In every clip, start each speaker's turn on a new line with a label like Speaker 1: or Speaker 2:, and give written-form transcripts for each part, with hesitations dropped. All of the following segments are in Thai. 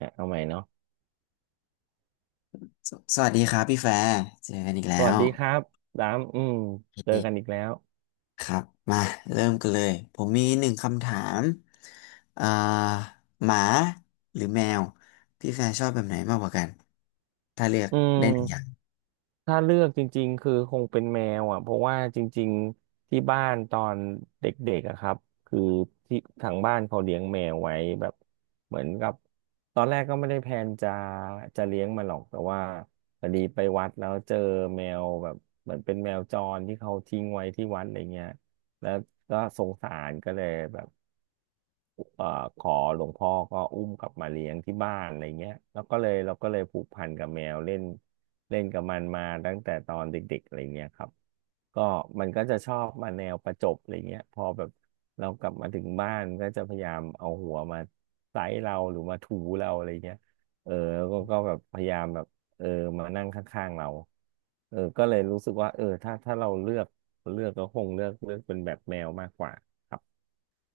Speaker 1: อ่ะเอาใหม่เนาะ
Speaker 2: วัสดีครับพี่แฟร์เจอกันอีกแล้
Speaker 1: สวัส
Speaker 2: ว
Speaker 1: ดีครับดามอืม
Speaker 2: โอ
Speaker 1: เจอกันอีก
Speaker 2: เค
Speaker 1: แล้ว
Speaker 2: ครับมาเริ่มกันเลยผมมีหนึ่งคำถามอ่าหมาหรือแมวพี่แฟร์ชอบแบบไหนมากกว่ากันถ้าเลือก
Speaker 1: อื
Speaker 2: ได้หนึ่งอย่าง
Speaker 1: มถ้าเลือกจริงๆคือคงเป็นแมวอ่ะเพราะว่าจริงๆที่บ้านตอนเด็กๆอะครับคือที่ทางบ้านเขาเลี้ยงแมวไว้แบบเหมือนกับตอนแรกก็ไม่ได้แพลนจะเลี้ยงมันหรอกแต่ว่าพอดีไปวัดแล้วเจอแมวแบบเหมือนเป็นแมวจรที่เขาทิ้งไว้ที่วัดอะไรเงี้ยแล้วก็สงสารก็เลยแบบ เอ่อขอหลวงพ่อก็อุ้มกลับมาเลี้ยงที่บ้านอะไรเงี้ยแล้วก็เลยเราก็เลยผูกพันกับแมวเล่นเล่นกับมันมาตั้งแต่ตอนเด็กๆอะไรเงี้ยครับก็มันก็จะชอบมาแนวประจบอะไรเงี้ยพอแบบเรากลับมาถึงบ้านก็จะพยายามเอาหัวมาไซเราหรือมาถูเราอะไรเงี้ยเออแล้วก็แบบพยายามแบบเออมานั่งข้างๆเราเออก็เลยรู้สึกว่าเออถ้าเราเลือกก็คงเลือกเป็นแบบแมวมากกว่าครับ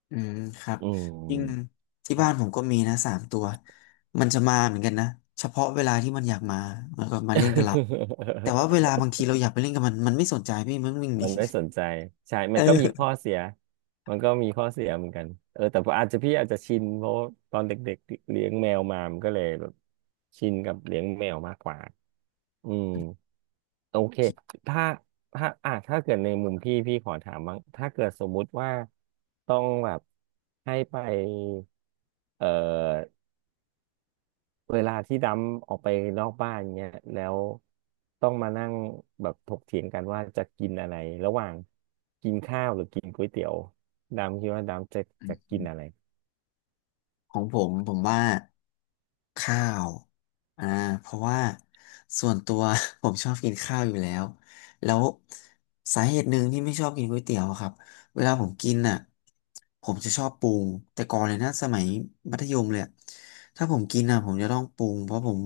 Speaker 2: อืมครับ
Speaker 1: อื
Speaker 2: จริง
Speaker 1: ม
Speaker 2: ที่บ้านผมก็มีนะสามตัวมันจะมาเหมือนกันนะเฉพาะเวลาที่มันอยากมามันก็มาเล่นกับเราแต่ว่าเว ลาบางทีเราอยากไปเล่นกับมันมันไม่สนใจพี่มันวิ่งหนี
Speaker 1: มันไม่สนใจใช่ มัน
Speaker 2: เออ
Speaker 1: ก็มีข้อเสีย มันก็มีข้อเสียเหมือนกันเออแต่อาจจะพี่อาจจะชินเพราะตอนเด็กๆเลี้ยงแมวมามันก็เลยแบบชินกับเลี้ยงแมวมากกว่าอืมโอเคถ้าถ้าเกิดในมุมพี่ขอถามบ้างถ้าเกิดสมมุติว่าต้องแบบให้ไปเอ่อ เวลาที่ดำออกไปนอกบ้านเงี้ยแล้วต้องมานั่งแบบถกเถียงกันว่าจะกินอะไรระหว่างกินข้าวหรือกินก๋วยเตี๋ยวดำคิดว่าดำจะกินอะไร
Speaker 2: ของผมผมว่าข้าวอ่าเพราะว่าส่วนตัว ผมชอบกินข้าวอยู่แล้วแล้วสาเหตุหนึ่งที่ไม่ชอบกินก๋วยเตี๋ยวอะครับเวลาผมกินอ่ะผมจะชอบปรุงแต่ก่อนเลยนะสมัยมัธยมเลยอะถ้าผมกินอ่ะผมจะต้องปรุงเพราะผม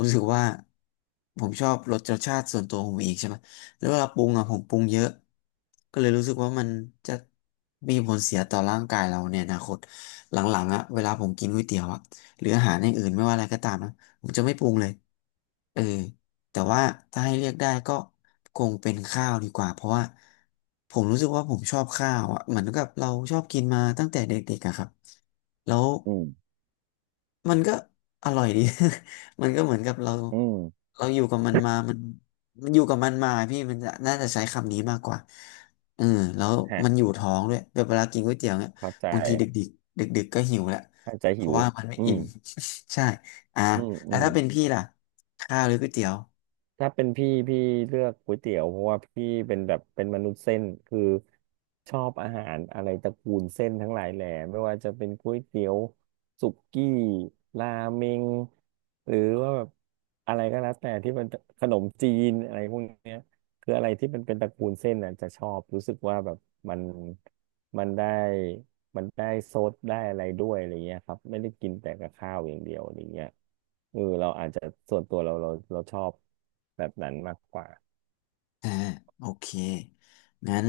Speaker 2: รู้สึกว่าผมชอบรสชาติส่วนตัวของผมเองใช่ไหมแล้วเวลาปรุงอ่ะผมปรุงเยอะก็เลยรู้สึกว่ามันจะมีผลเสียต่อร่างกายเราในอนาคต หลังๆอะเวลาผมกินก๋วยเตี๋ยวอะหรืออาหารอย่างอื่นไม่ว่าอะไรก็ตามนะผมจะไม่ปรุงเลยเออแต่ว่าถ้าให้เลือกได้ก็คงเป็นข้าวดีกว่าเพราะว่าผมรู้สึกว่าผมชอบข้าวอะเหมือนกับเราชอบกินมาตั้งแต่เด็กๆอะครับแล้ว
Speaker 1: อืม
Speaker 2: มันก็อร่อยดี มันก็เหมือนกับเรา
Speaker 1: อืม
Speaker 2: เราอยู่กับมันมามันมันอยู่กับมันมาพี่มันจะน่าจะใช้คำนี้มากกว่าเออแล้ว
Speaker 1: ฮะ
Speaker 2: มันอยู่ท้องด้วยแบบเวลากินก๋วยเตี๋ยวเนี่ย
Speaker 1: เข้าใจ
Speaker 2: บางทีดึกดึกๆก็หิวแหละ
Speaker 1: เข้าใจ
Speaker 2: เพ
Speaker 1: หิ
Speaker 2: ราะ
Speaker 1: ว
Speaker 2: ว่ามันไม่
Speaker 1: อื
Speaker 2: อิ่
Speaker 1: ม
Speaker 2: ม ใช่อ่า
Speaker 1: อืมอื
Speaker 2: แล้ว
Speaker 1: ม
Speaker 2: ถ้าเป็นพี่ล่ะข้าวหรือก๋วยเตี๋ยว
Speaker 1: ถ้าเป็นพี่เลือกก๋วยเตี๋ยวเพราะว่าพี่เป็นแบบเป็นมนุษย์เส้นคือชอบอาหารอะไรตระกูลเส้นทั้งหลายแหล่ไม่ว่าจะเป็นก๋วยเตี๋ยวสุกี้ราเมงหรือว่าแบบอะไรก็แล้วแต่ที่มันขนมจีนอะไรพวกเนี้ย คืออะไรที่มันเป็นตระกูลเส้นน่ะจะชอบรู้สึกว่าแบบมันมันได้มันได้ซดได้อะไรด้วยอะไรเงี้ยครับไม่ได้กินแต่กับข้าวอย่างเดียวอะไรเงี้ยเออเราอาจจะส่วนตัวเราชอบแบบนั้นมากกว่า
Speaker 2: อ่าโอเคงั้น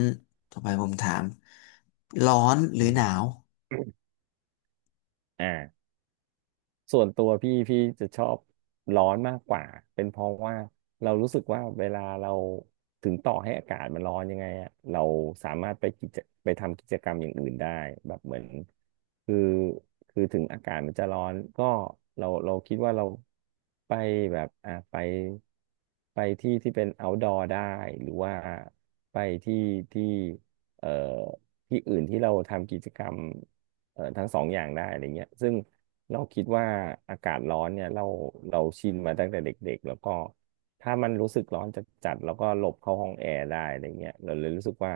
Speaker 2: ต่อไปผมถามร้อนห
Speaker 1: อื
Speaker 2: รือ
Speaker 1: ม
Speaker 2: หนาว
Speaker 1: อ่า ส่วนตัวพี่จะชอบร้อนมากกว่าเป็นเพราะว่าเรารู้สึกว่าเวลาเราถึงต่อให้อากาศมันร้อนยังไงอะเราสามารถไปทำกิจกรรมอย่างอื่นได้แบบเหมือนคือคือถึงอากาศมันจะร้อนก็เราคิดว่าเราไปแบบอ่ะไปที่ที่เป็น outdoor ได้หรือว่าไปที่ที่เอ่อที่อื่นที่เราทำกิจกรรม เอ่อทั้งสองอย่างได้อะไรเงี้ยซึ่งเราคิดว่าอากาศร้อนเนี่ยเราชินมาตั้งแต่เด็กๆแล้วก็ถ้ามันรู้สึกร้อนจัดๆแล้วก็หลบเข้าห้องแอร์ได้อะไรเงี้ยเราเลยรู้สึกว่า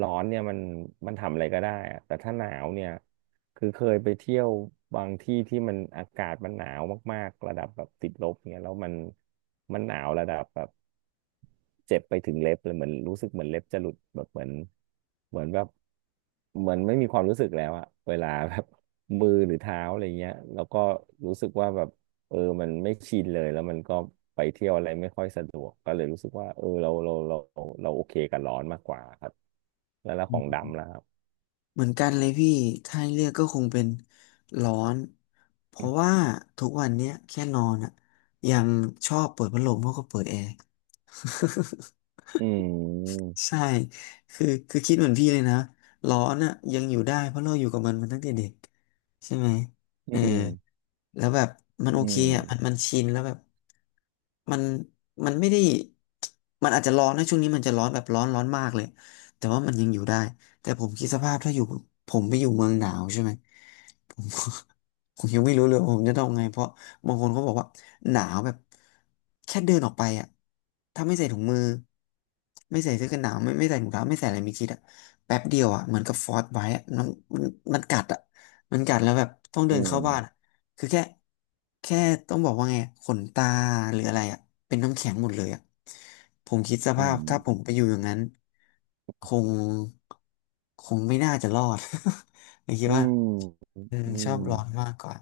Speaker 1: ร้อนเนี่ยมันทำอะไรก็ได้อะแต่ถ้าหนาวเนี่ยคือเคยไปเที่ยวบางที่ที่มันอากาศมันหนาวมากๆระดับแบบติดลบเนี่ยแล้วมันหนาวระดับแบบ เจ็บไปถึงเล็บเลยเหมือนรู้สึกเหมือนเล็บจะหลุดแบบเหมือนแบบเหมือนไม่มีความรู้สึกแล้วอะเวลาแบบ มือหรือเท้าอะไรเงี้ยแล้วก็รู้สึกว่าแบบเออมันไม่ชินเลยแล้วมันก็ไปเที่ยวอะไรไม่ค่อยสะดวกก็เลยรู้สึกว่าเออเราโอเคกับร้อนมากกว่าครับแล้วของดำแล้วครับ
Speaker 2: เหมือนกันเลยพี่ถ้าให้เลือกก็คงเป็นร้อนเพราะว่าทุกวันเนี้ยแค่นอนอะยังชอบเปิดพัดลมมากกว่าเปิดแอร์
Speaker 1: อืม
Speaker 2: ใช่คือคิดเหมือนพี่เลยนะร้อนอะยังอยู่ได้เพราะเราอยู่กับมันมาตั้งแต่เด็กใช่ไหม
Speaker 1: อื
Speaker 2: เออ
Speaker 1: ม
Speaker 2: แล้วแบบมันโอ
Speaker 1: อื
Speaker 2: เค
Speaker 1: ม
Speaker 2: อ่ะมันชินแล้วแบบมันมันไม่ได้มันอาจจะร้อนนะช่วงนี้มันจะร้อนแบบร้อนมากเลยแต่ว่ามันยังอยู่ได้แต่ผมคิดสภาพถ้าอยู่ผมไปอยู่เมืองหนาวใช่ไหมผม ผมยังไม่รู้เลยว่าผมจะต้องไงเพราะบางคนเขาบอกว่าหนาวแบบแค่เดินออกไปอ่ะถ้าไม่ใส่ถุงมือไม่ใส่เสื้อกันหนาวไม่ใส่ถุงเท้าไม่ใส่อะไรมีชิดอ่ะแป๊บเดียวอ่ะเหมือนกับฟอสไว้อะมันมันกัดอ่ะมันกัดแล้วแบบต้องเดิ
Speaker 1: อื
Speaker 2: นเข้า
Speaker 1: ม
Speaker 2: บ้าน คือแค่ต้องบอกว่าไงขนตาหรืออะไรอ่ะเป็นน้ำแข็งหมดเลยอ่ะผมคิดส
Speaker 1: อื
Speaker 2: ภาพ
Speaker 1: ม
Speaker 2: ถ้าผมไปอยู่อย่างนั้นคงคงไม่น่าจะรอด ผมคิด
Speaker 1: อื
Speaker 2: ว่า
Speaker 1: ม
Speaker 2: อืม
Speaker 1: อื
Speaker 2: ชอ
Speaker 1: ม
Speaker 2: บร้อนมากกว่า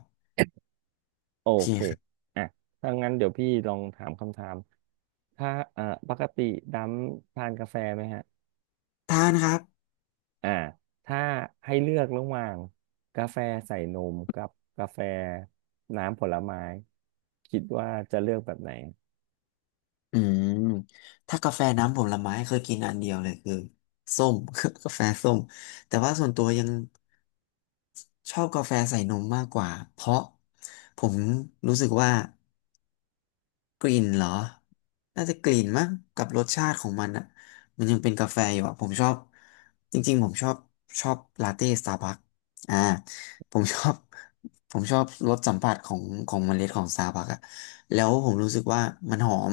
Speaker 1: โอ
Speaker 2: โอเค
Speaker 1: เค
Speaker 2: ครับ
Speaker 1: อ่ะถ้างั้นเดี๋ยวพี่ลองถามคำถาม ถ้าเอ่อปกติดำทานกาแฟไหมฮะ
Speaker 2: ทานครับ
Speaker 1: อ่าถ้าให้เลือกระหว่างกาแฟใส่นมกับกาแฟน้ำผลไม้คิดว่าจะเลือกแบบไหน
Speaker 2: อืมถ้ากาแฟน้ำผลไม้เคยกินอันเดียวเลยคือส้ม กาแฟส้มแต่ว่าส่วนตัวยังชอบกาแฟใส่นมมากกว่าเพราะผมรู้สึกว่า กลิ่นเหรอน่าจะกลิ่นมั้งกับรสชาติของมันอ่ะมันยังเป็นกาแฟอยู่อ่ะผมชอบจริงๆผมชอบชอบลาเต้สตาร์บัคอ่าผมชอบ ผมชอบรสสัมผัสของเมล็ดของสตาร์บัคอ่ะแล้วผมรู้สึกว่ามันหอม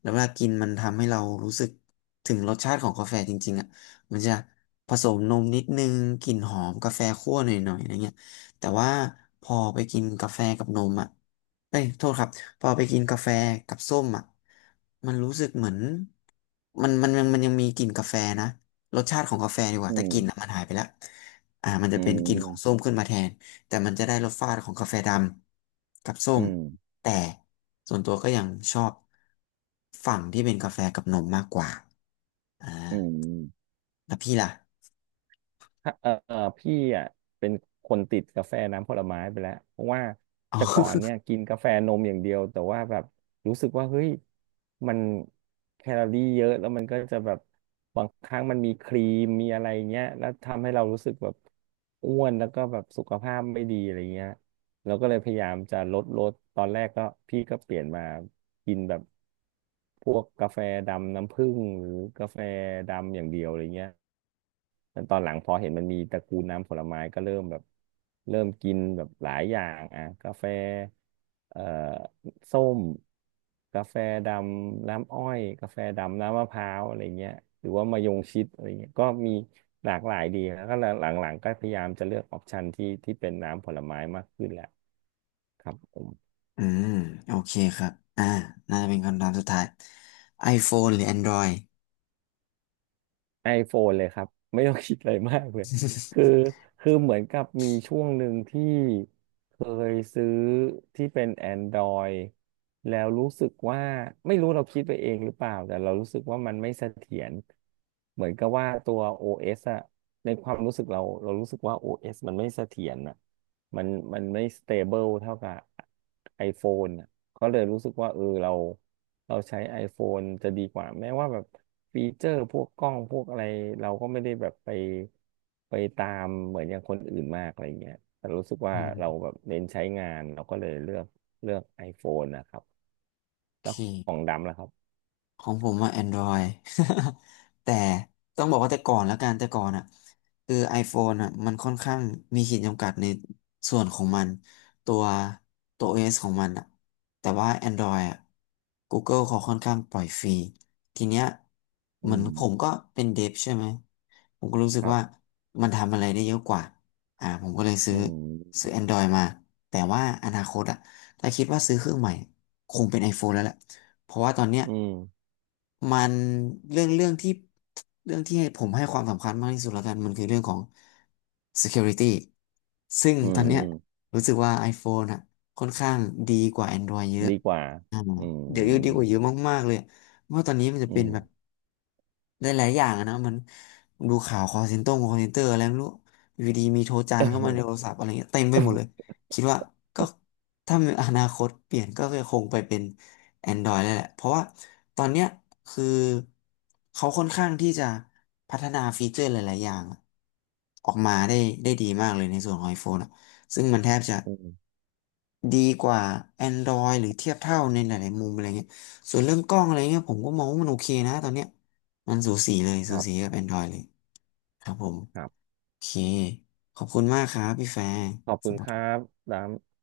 Speaker 2: แล้วเวลากินมันทำให้เรารู้สึกถึงรสชาติของกาแฟจริงๆอ่ะมันจะผสมนมนิดนึงกลิ่นหอมกาแฟคั่วหน่อยๆอะไรเงี้ยแต่ว่าพอไปกินกาแฟกับนมอ่ะเอ้ยโทษครับ พอไปกินกาแฟกับส้มอ่ะมันรู้สึกเหมือนมันยังมีกลิ่นกาแฟนะรสชาติของกาแฟดีกว่า
Speaker 1: อื
Speaker 2: แต่ก
Speaker 1: ม
Speaker 2: ลิ่นอ่ะมันหายไปแล้วอ่ามันจะ
Speaker 1: อื
Speaker 2: เป็นกลิ่นของส้
Speaker 1: ม
Speaker 2: มขึ้นมาแทนแต่มันจะได้รสชาติของกาแฟดำกับส้ม
Speaker 1: อืม
Speaker 2: แต่ส่วนตัวก็ยังชอบฝั่งที่เป็นกาแฟกับนมมากกว่าอ่า
Speaker 1: อืม
Speaker 2: แล้วพี่ล่ะ
Speaker 1: ถ้าเออเอ่อพี่อ่ะเป็นคนติดกาแฟน้ำผลไม้ไปแล้วเพราะว่า
Speaker 2: อ๋อ
Speaker 1: แต่ก่อนเนี่ยกินกาแฟนมอย่างเดียวแต่ว่าแบบรู้สึกว่าเฮ้ยมันแคลอรี่เยอะแล้วมันก็จะแบบบางครั้งมันมีครีมมีอะไรเงี้ยแล้วทำให้เรารู้สึกแบบอ้วนแล้วก็แบบสุขภาพไม่ดีอะไรเงี้ยเราก็เลยพยายามจะลดตอนแรกก็พี่ก็เปลี่ยนมากินแบบพวกกาแฟดำน้ำผึ้งหรือกาแฟดำอย่างเดียวอะไรเงี้ย แล้วตอนหลังพอเห็นมันมีตระกูลน้ำผลไม้ก็เริ่มแบบเริ่มกินแบบหลายอย่างอ่ะกาแฟเอ่อส้มกาแฟดำน้ำอ้อยกาแฟดำน้ำมะพร้าวอะไรเงี้ยหรือว่ามะยงชิดอะไรเงี้ยก็มีหลากหลายดีแล้วก็หลังๆก็พยายามจะเลือกออปชันที่ที่เป็นน้ำผลไม้มากขึ้นแหละครับผม
Speaker 2: อืมโอเคครับอ่าน่าจะเป็นคำถามสุดท้าย iPhone หรือ Android
Speaker 1: iPhone เลยครับ ไม่ต้องคิดอะไรมากเลยคือคือเหมือนกับมีช่วงหนึ่งที่เคยซื้อที่เป็น Android แล้วรู้สึกว่าไม่รู้เราคิดไปเองหรือเปล่าแต่เรารู้สึกว่ามันไม่เสถียรเหมือนกับว่าตัว OS อเอสอะในความรู้สึกเราเรารู้สึกว่า OS มันไม่เสถียรอะมันมันไม่ stable เท่ากับ iPhone อะ ก็เลยรู้สึกว่าเออเราใช้ iPhone จะดีกว่าแม้ว่าแบบฟีเจอร์พวกกล้องพวกอะไรเราก็ไม่ได้แบบไปไปตามเหมือนอย่างคนอื่นมากอะไรเงี้ยแต่รู้สึก ว่า
Speaker 2: อื
Speaker 1: เรา
Speaker 2: ม
Speaker 1: แบบเน้นใช้งานเราก็เลยเลือก iPhone นะครับ
Speaker 2: โอ
Speaker 1: แล้
Speaker 2: เค
Speaker 1: วของดำล่ะครับ
Speaker 2: ของผมว่า Android แต่ต้องบอกว่าแต่ก่อนแล้วกันแต่ก่อนอ่ะคือ iPhone อ่ะมันค่อนข้างมีขีดจำกัดในส่วนของมันตัวตัว
Speaker 1: อืม
Speaker 2: OS ของมันอ่ะแต่ว่า Android อ่ะ Google เขาค่อนข้างปล่อยฟรีทีเนี้ยเหมื
Speaker 1: อื
Speaker 2: อนผม
Speaker 1: ม
Speaker 2: ก็เป็นเดฟใช่ไหมผมก็รู้สึ
Speaker 1: ค
Speaker 2: ก
Speaker 1: รับ
Speaker 2: ว่ามันทำอะไรได้เยอะกว่าอ่าผมก็เลย
Speaker 1: อื
Speaker 2: ซื้อ
Speaker 1: ม
Speaker 2: Android มาแต่ว่าอนาคตอ่ะถ้าคิดว่าซื้อเครื่องใหม่คงเป็น iPhone แล้วแหละ เพราะว่าตอนเนี้ย
Speaker 1: อืม
Speaker 2: มันเรื่องเรื่องที่เรื่องที่ให้ผมให้ความสำคัญมากที่สุดแล้วกันมันคือเรื่องของ security ซึ่ง
Speaker 1: อื
Speaker 2: ตอนเนี้ย
Speaker 1: ม
Speaker 2: รู้สึกว่า iPhone อะค่อนข้างดีกว่า Android เยอะ
Speaker 1: ดีกว่าอื
Speaker 2: เดี๋ยวดีกว่า
Speaker 1: ม
Speaker 2: เยอะมากๆเลยเพราะว่าตอนนี้มันจะ
Speaker 1: อื
Speaker 2: เป็น
Speaker 1: ม
Speaker 2: แบบ ได้หลายอย่างอะนะมันดูข่าวคอลเซ็นเตอร์อะไรไม่รู้อยู่ดีมีโทรจานเข้ามาในโทรศัพท์อะไรเงี้ยเต็มไปหมดเลย คิดว่าก็ถ้ามีอนาคตเปลี่ยนก็คงไปเป็น Android แล้วแหละเพราะว่าตอนเนี้ยคือเขาค่อนข้างที่จะพัฒนาฟีเจอร์หลายๆอย่างออกมาได้ได้ดีมากเลยในส่วนของ iPhone อะซึ่งมันแทบจะ
Speaker 1: อืม
Speaker 2: ดีกว่า Android หรือเทียบเท่าในหลายๆมุมอะไรเงี้ยส่วนเรื่องกล้องอะไรเงี้ยผมก็มองว่ามันโอเคนะตอนเนี้ยมันสูสีเลย
Speaker 1: ค
Speaker 2: สู
Speaker 1: รั
Speaker 2: สี
Speaker 1: บ
Speaker 2: กับ Android เลยครับผม
Speaker 1: ครับ
Speaker 2: โอเคขอบคุณมากครับพี่แฟร์
Speaker 1: ขอบคุณ
Speaker 2: สำห
Speaker 1: ค
Speaker 2: รั
Speaker 1: รั
Speaker 2: บ
Speaker 1: บดำ